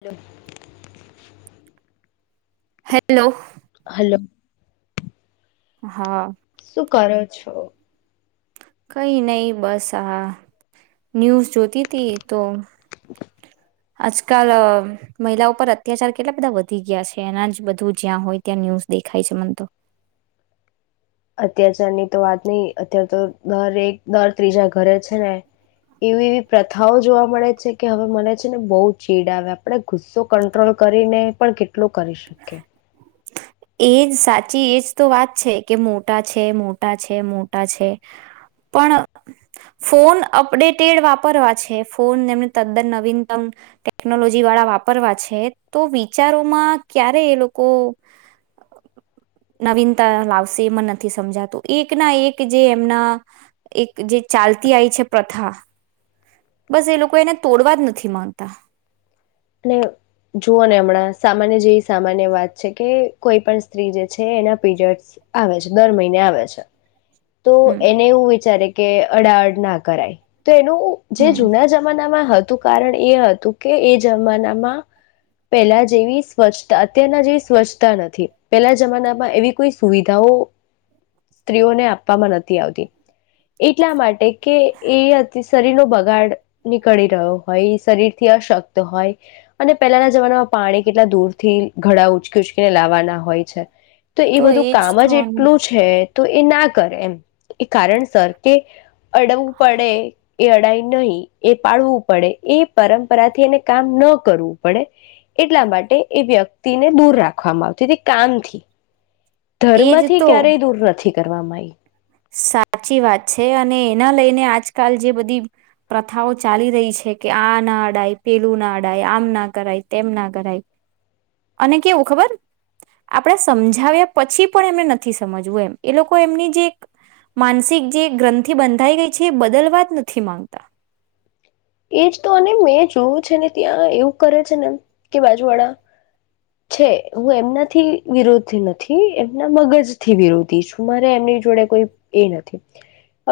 Hello hello hello હા શું કરો છો કઈ નહી બસ હા, ન્યૂઝ જોતી તી તો આજકાલ મહિલા પર અત્યાચાર કેટલા બધા વધી ગયા છે, એના જ બધું જ્યાં હોય ત્યાં ન્યૂઝ દેખાય છે મન તો અત્યાચારની તો વાત નહી અત્યારે તો દર એક દર ત્રીજા ઘરે છે ને એવી એવી પ્રથાઓ જોવા મળે છે કે હવે મને છે ને બહુ ચીડ આવે આપણે ગુસ્સો કંટ્રોલ કરીને પણ કેટલો કરી શકીએ એજ સાચી, એજ તો વાત છે કે મોટા છે, મોટા છે, મોટા છે, પણ ફોન અપડેટેડ વાપરવા છે, ફોન એમને તદ્દન નવીનતમ ટેકનોલોજી વાળા વાપરવા છે, તો વિચારોમાં ક્યારે એ લોકો નવીનતા લાવશે એ મને નથી સમજાતું, એક ના એક જે એમના એક જે ચાલતી આવી છે પ્રથા બસ એ લોકો એને તોડવા જ નથી માંગતા અને જુઓ ને હમણાં સામાન્ય જેવી સામાન્ય વાત છે, કે કોઈ પણ સ્ત્રી જે છે એના પીરિયડસ આવે છે, દર મહિને આવે છે તો હમ એને એવું વિચારે કે અડાઅડ ના કરાય તો એનું જે હમ જુના જમાનામાં હતું કારણ એ હતું કે જમાનામાં પહેલા જેવી સ્વચ્છતા અત્યારના જેવી સ્વચ્છતા નથી, પહેલા જમાનામાં એવી કોઈ સુવિધાઓ સ્ત્રીઓને આપવામાં નથી આવતી એટલા માટે કે એ શરીર નો બગાડ નીકળી રહ્યો હોય શરીર થી અશક્ હોય અને પહેલાના જમાનામાં પાણી કેટલા દૂરથી ઘડા ઉચકી ઉચકીને લાવવાના હોય છે તો એ બધું એજ કામ તો જ એટલું છે તો એ ના કરે એમ એ કારણસર કે અડવું પડે, એ અડાઈ નહી, એ પાળવું પડે એ પરંપરાથી એને કામ ન કરવું પડે એટલા માટે એ વ્યક્તિને દૂર રાખવામાં આવતી હતી કામથી એજ ધર્મથી તો ક્યારેય દૂર નથી કરવામાં આઈ સાચી વાત છે, અને એના લઈને આજકાલ જે બધી પ્રથાઓ ચાલી રહી છે, કે આ ના અડાય, પેલું ના અડાય, આમ ના કરાય, તેમ ના કરાય. અને કેવું ખબર? આપણે સમજાવ્યા પછી પણ એમને નથી સમજવું એમ. એ લોકો એમની જે એક માનસિક જે ગ્રંથિ બંધાઈ ગઈ છે, એ બદલવા જ નથી માંગતા. શું છે ને ત્યાં એવું કરે છે ને, કે બાજુ વાડા, છે. હું એમનાથી વિરોધી નથી, એમના મગજથી વિરોધી છું. મારે એમની જોડે કોઈ એ નથી.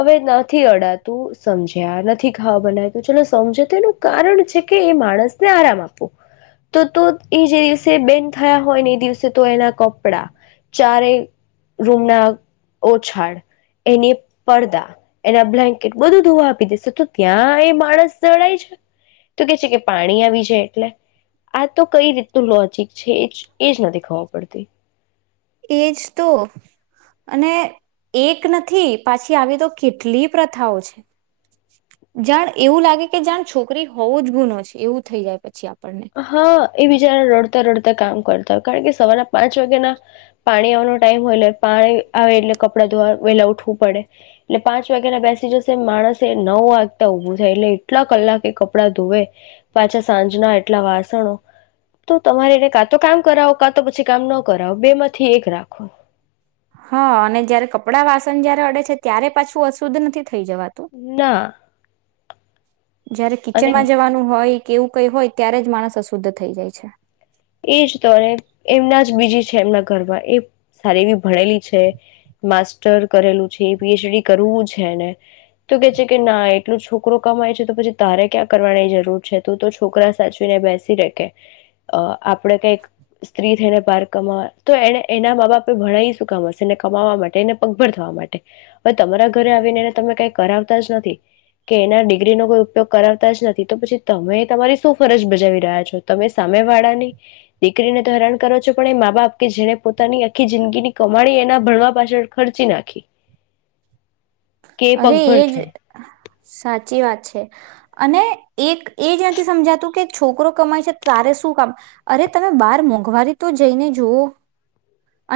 હવે નથી અડાતું સમજ્યા, નથી ખાવા બનાત ચલો સમજો તો એનું કારણ છે કે એ માણસને આરામ આપવો. તો તો એ જે દિવસે બેન થયા હોય ને એ દિવસે તો એના કપડા, ચારેય રૂમના ઓછાડ, એને પડદા, એના બ્લેન્કેટ, બધું ધોવા આપી દેસે. તો ત્યાં એ મ માણસ જણાય છે? તો કે છે કે પાણી આવી જાય એટલે. આ તો કઈ રીતનું લોજિક છે એ, એજ નથી ખબર પડતી. એજ તો. અને એક નથી, પાછી આવી તો કેટલી પ્રથાઓ છે. જાણ એવું લાગે કે જાણ છોકરી હોવું જ ગુનો છે, એવું થઈ જાય પછી આ હા, એ બીચારા રડતા રડતા કામ કરતા હોય. કારણ કે સવારના પાંચ વાગ્યાના પાણી આવવાનો ટાઈમ હોય, એટલે પાણી આવે એટલે કપડા ધોવા વહેલા ઉઠવું પડે. એટલે પાંચ વાગ્યાના બેસી જશે, માણસ એ નવ વાગતા ઉભું થાય, એટલે એટલા કલાક એ કપડાં ધોવે. પાછા સાંજના એ કેટલા વાસણો. તો તમારે એને કાં તો કામ કરાવો, કાં તો પછી કામ ન કરાવો, બે માંથી એક રાખો. હા અને જયારે કપડાં વાસન જયારે અડે છે ત્યારે પાછું અશુદ્ધ નથી થઈ જવાતું ના જયારે કિચન અને માં જવાનું હોય કેવું કઈ હોય ત્યારે જ માણસ અશુદ્ધ થઈ જાય છે એજ તો અને એમના જ બીજી છે એમના ઘરમાં એ સારી એવી ભણેલી છે માસ્ટર કરેલું છે પીએચડી કરવું છે ને તો કે છે કે ના એટલું છોકરો કમાય છે તો પછી તારે ક્યાં કરવાની જરૂર છે તું તો છોકરા સાચવીને બેસી રે કે આપણે કઈક સ્ત્રી થઈને પાર કમાવા તો એને એના મા બાપે ભણાઇ શું કામશે એને કમાવા માટે એને પગભર થવા માટે હવે તમારા ઘરે આવીને એને તમે કંઈ કરાવતા જ નથી કે એના ડિગ્રીનો કોઈ ઉપયોગ કરાવતા જ નથી તો પછી તમે તમારી શું ફરજ બજાવી રહ્યા છો તમે સામે વાળા નહી દીકરીને તો હેરાન કરો છો પણ એ મા બાપ કે જેને પોતાની આખી જિંદગીની કમાડી એના ભણવા પાછળ ખર્ચી નાખી કે એ અરે પગભર એજ થાય સાચી વાત છે અને એક એ જ નથી સમજાતું કે છોકરો કમાય છે તારે શું કામ અરે તમે બહાર મોંઘવારી તો જઈને જુવઓ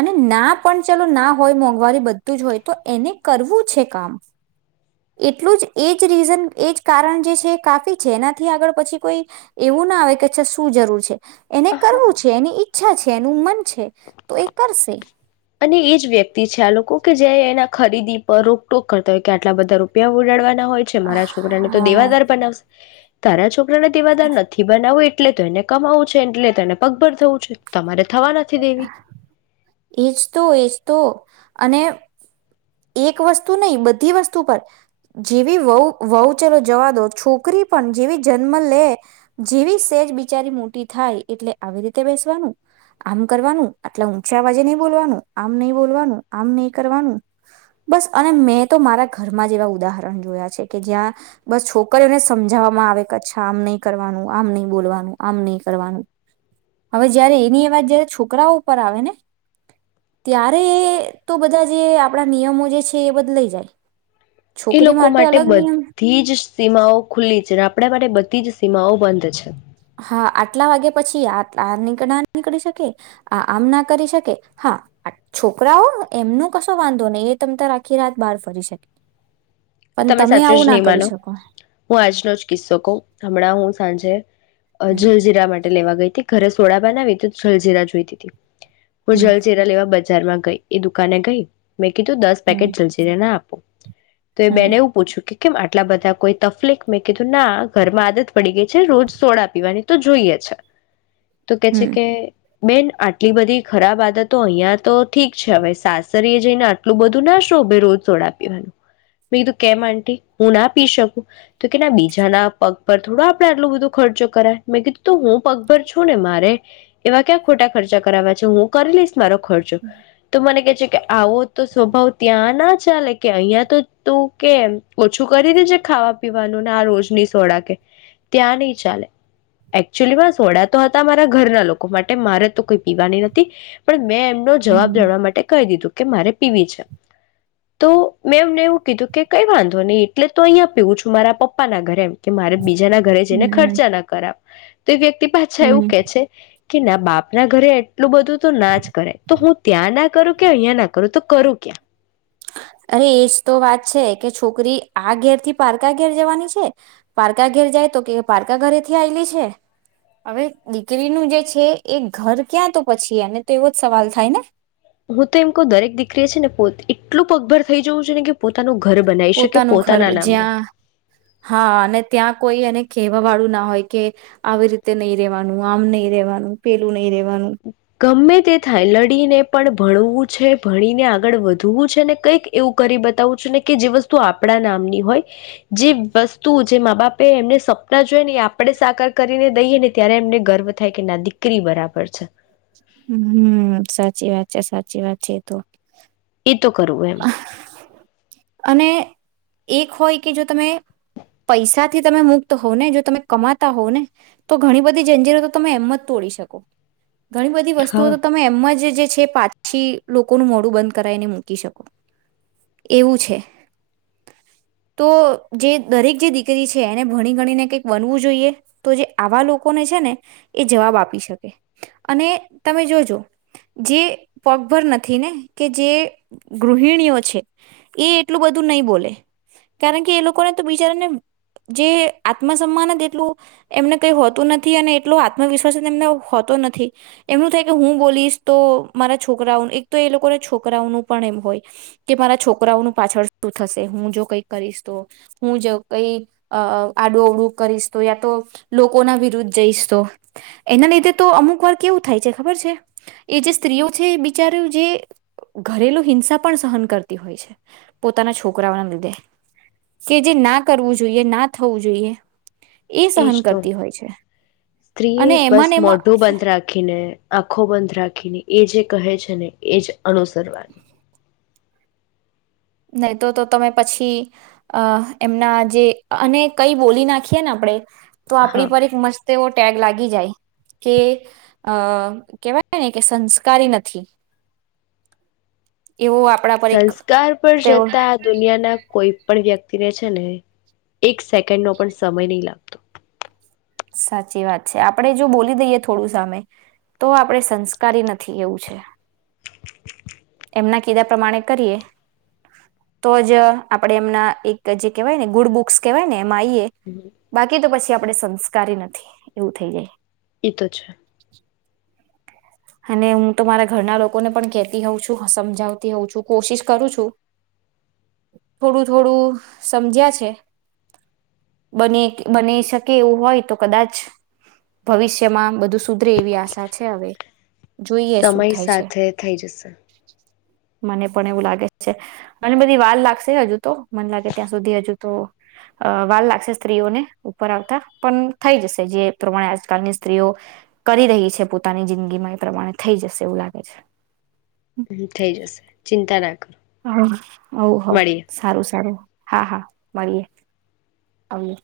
અને ના પણ ચલોના હોય મોંઘવારી બધું જ હોય તો એને કરવું છે કામ એટલું જ એજ રીઝન એજ કારણ જે છે એ કાફી છે એનાથી આગળ પછી કોઈ એવું ના આવે કે અ શું જરૂર છે એને કરવું છે એની ઇચ્છા છે એનું મન છે તો એ કરશે અને એ જ વ્યક્તિ છે આ લોકો કે એના ખરીદી પર રોકટોક કરતા હોય કે આટલા બધા રૂપિયા ઉડાડવા... હોય છે મારા છોકરાને તો હા દેવાદાર બનાવશે તારા છો... આપણે દેવાદાર નથી બનાવું એટલે એટલે તો એને કમાવું છે એટલે તેને પગભર થવું છે તમારે થવા નથી દેવી એજ તો એજ તો અને એક વસ્તુ નહી બધી વસ્તુ પર જેવી વહુ વહુ ચલો જવા દો છોકરી પણ જેવી જન્મ લે જેવી સેજ બિચારી મોટી થાય એટલે આવી રીતે બેસવાનું આમ કરવાનું આટલા ઊંચા અવાજે નહી બોલવાનું આમ નહીં બોલવાનું આમ નહી કરવાનું બસ અને મેં તો મારા ઘરમાં જ એવા ઉદાહરણ જોયા છે કે જ્યાં બસ છોકરીઓને સમજાવવામાં આવે કે અચ્છા આમ નહીં કરવાનું આમ નહી બોલવાનું આમ નહી કરવાનું હવે જયારે એની એ વાત જારે છોકરાઓ ઉપર આવે ને ત્યારે એ તો બધા જે... આપણા નિયમો જે છે એ બદલાઈ જાય એ છોકરી લોકો માટે અલગ નિયમ બધી જ સીમાઓ ખુલ્લી છેને આપણે માટે બધ ીજ સીમાઓ બંધ છે હા, આટલા વાગે પછી આ આની ના નીકળી શકે, આ આમ ના કરી શકે. હા, છોકરાઓ? એમનો કશો વાંધો નહી. એ તમ તમારે આખી રાત બહાર ફરી શકે. પણ તમે સાચું આવું જ ના નહીં માનો. કરી શકો હું આજનો જ કિસ્સો કહુ. હમણાં હું સાંજે.. હમ જલજીરા માટે લેવા ગઈ. ઘરે સોડા બનાવી, તો જલજીરા જોઈતી તી. હું હમ જલચેરા લેવા બધા બજારમાં ગઈ એ દુકાને ગઈ મેં કીધું દસ હમ પેકેટ જલઝીરા ના આપો તો એ હમ બેને એવું પૂછ્યું કેમ આટલા બધા કોઈ તફલીક મેં કીધું ના ઘરમાં આદત પડી ગઈ છે રોજ સોડા પીવાની તો જોઈએ છે. તો કે છે હમ કે બેન આટલી બધી ખરાબ આદતો અહિયાં તો ઠીક છે હવે સાસરી જઈને આટલું બધું ના શોભ રોજ સોડા પીવાનું મેં કીધું કેમ આટી હું ના પી શકું તો કે ના બીજાના પગ પર થોડો આપડે આટલું બધો ખર્ચો કરાય મેં કીધું તો હું પગભર છું ને મારે એવા ક્યાં ખોટા ખર્ચા કરાવવા છે હું કરી લઈશ મારો ખર્ચો તો મને કે કે આવો તો સ્વભાવ ત્યાં ના ચાલે કે અહિયાં તો તું કે ઓછું કરી દેજે ખાવા પીવાનું ને આ રોજની સોડા કે ત્યાં નહી ચાલે એકચુલીમાં સોડા તો હતા મારા ઘરના લોકો માટે મારે તો કોઈ પીવાની નથી પણ મેં નો જવાબ હમ જાડવા માટે કહી દીધું કે મારે પી વી છે તો મેં એમને એવું કીધું કે કઈ વાંધો નહી એટલે તો અહં પીઉું છું મારા પપ્પાના ઘરે એમ કે મારે બીજા ના ઘરે જઈને હમ હમ ખર્ચા ના કરાવ તો એ વ્યક્તિ પાછા એવું હમ. કે છે કે ના બાપના ઘરે એટલું બધું તો ના જ કરે તો હું ત્યાં ના કરું કે અહીંયા ના કરું તો કરું ક્યાં અરે એજ તો વાત છે કે, છોકરી આ ઘેરથી પારકા ઘેર જવાની છે. પારકા ઘેર જાય તો કે પારકા ઘરેથી આવેલી છે. હવે દીકરીનું જે છે એ ઘર ક્યાં તો પછી? એને તો એવો જ સવાલ થાય ને? હું તો એમ ક દરેક દીકરી છે ને પોત એટલું પગભર થઈ જઉું છું ને કે પોતાનું ઘર બનાવી શકે પોતાનું ઘર પોતાના નામનું જ્યાં હા અને ત્યાં કોઈ એને કેવા વાળું ના હોય કે આવી રીતે નહી રેવાનું આમ નહીિ રેવાનું પેલું નહી રેવાનું ગમે તે થાય લડીને પણ ભણવું છે ભણીને આગળ વધવું છે ને કંઈક એવું કરી બતાવું છું ને કે જે વસ્તુ આપણા નામની હોય જે વસ્તુ જે મા બાપે એમને સપના જોય ને એ આપડે સાકાર કરીને દઈએ ને ત્યારે એમને ગર્વ થાય કે ના દીકરી બરાબર છે. હમ સાચી વાત છે સાચી વાત છે તો એ તો કરવું એમ અને એક હોય કે જો તમે પૈસાથી તમે મુક્ત હોવ ને જો તમે કમાતા હોવ ને તો ઘણી બધી જંજીરતો તમે એમત તોડી શકો ઘણી બધી હા વસ્તુઓ તો તમે એમમાં જ જે છે પારછી લોકોનું મોડું બંધ કરાયને મૂકી શકે એવું છે તો જે દરેક જે દીકરી છે એને ભણી ગણીને કઈક બનવું જોઈએ તો જે આવા લોકોને છે ને એ જવાબ આપી શકે અને તમે જોજો જે પગભર નથી ને કે જે ગૃહિણીઓ છે એ એટલું બધું નહી બોલે કારણ કે એ લોકોને તો બિચારાને જે આત્મસન્માન જ એટલું એમને કઈ હોતું નથી અને એટલો આત્મવિશ્વાસ એમને હોતો નથી એમનું થાય કે હું બોલીશ તો મારા છોકરાઓનું એક તો એ લોકોના છોકરાઓનું પણ એમ હોય કે મારા છોકરાઓનું પાછળ શું થશે હું જો કઈ કરીશ તો હું જો કઈ આડુ ઓવડું કરીશ તો યા તો લોકો ના વિરુદ્ધ જઈશ તો એના લીધે તો અમુક વાર કેવું થાય છે ખબર છે એ જે સ્ત્રીઓ છે એ બિચાર્યું જે ઘરેલું હિંસા પણ સહન કરતી હોય છે પોતાના છોકરાઓના લીધે કે જે ના કરવું જોઈએ ના થવું જોઈએ. એ એજ સહન તો કરતી હોય છે સ્ત્રીએ અને બસ એમાં ને એમાં મોઢું બંધ રાખીને આંખો બંધ રાખીને એજ. કહે છે ને એ જ. અનુસરવાની. નહી તો તો તમે પછી અ એમના જે અને કઈ બોલી નાખીએ ને આપણેે. તો આપણી હા પર એક મસ્ત. તેવો ટેગ લાગી જાય કે અ કેહેવાય ને કે સંસ્કારી નથી. એવો આપણા પર એક. સંસ્કાર પર તેઓ જતા દુનિયાના કોઈ. પણ વ્યક્તિને છે ને એક સેકન્ડ નો પણ સમય નહીં લાગતો. સાચી વાત છે. આપણે જો બોલી દઈએ થોડું સામે, તો આપડે સંસ્કારી નથી એવું છે. એમના કીધા પ્રમાણે કરીએ, તો જ આપણેે એમના એક જે કહેવાય ને ગુડ બુક્સ કહેવાય ને એમાં આઈએ, બાકી તો પછી આપડે સંસ્કારી નથી, એવું થઈ જાય. એ તો છે. અને હું તો મારા ઘરના લોકોને પણ કેતી હોઉં છું, સમજાવતી હોઉં છું. કોશિશ કરું છું. થોડું થોડું સમજ્યા છે, બને બની શકે એવું હોય, તો કદાચ ભવિષ્યમાં બધું સુધરે એવી આશા છે હવે. જોઈએ સમય શું થાય છે સાથે થઈ જશે. મને પણ એવું લાગે જ છે. અને બધી વાર લાગશે, હજુ તો. મને લાગે ત્યાં સુધી હજુ તો વાર લાગશે સ્ત્રીઓને ઉપર આવતા. પણ થઈ જશે, જે પ્રમાણે આજકાલની સ્ત્રીઓ કરી રહી છે પોતાની જિંદગી ગીમાં એ પ્રમાણે, થઈ જશે એવું લાગે છે. હ થઇ જશે, ચિંતા ના કરો. હા, હૌ હૌ. મળીએ સારું સારું. હા, હા મળીએે. આવીએ.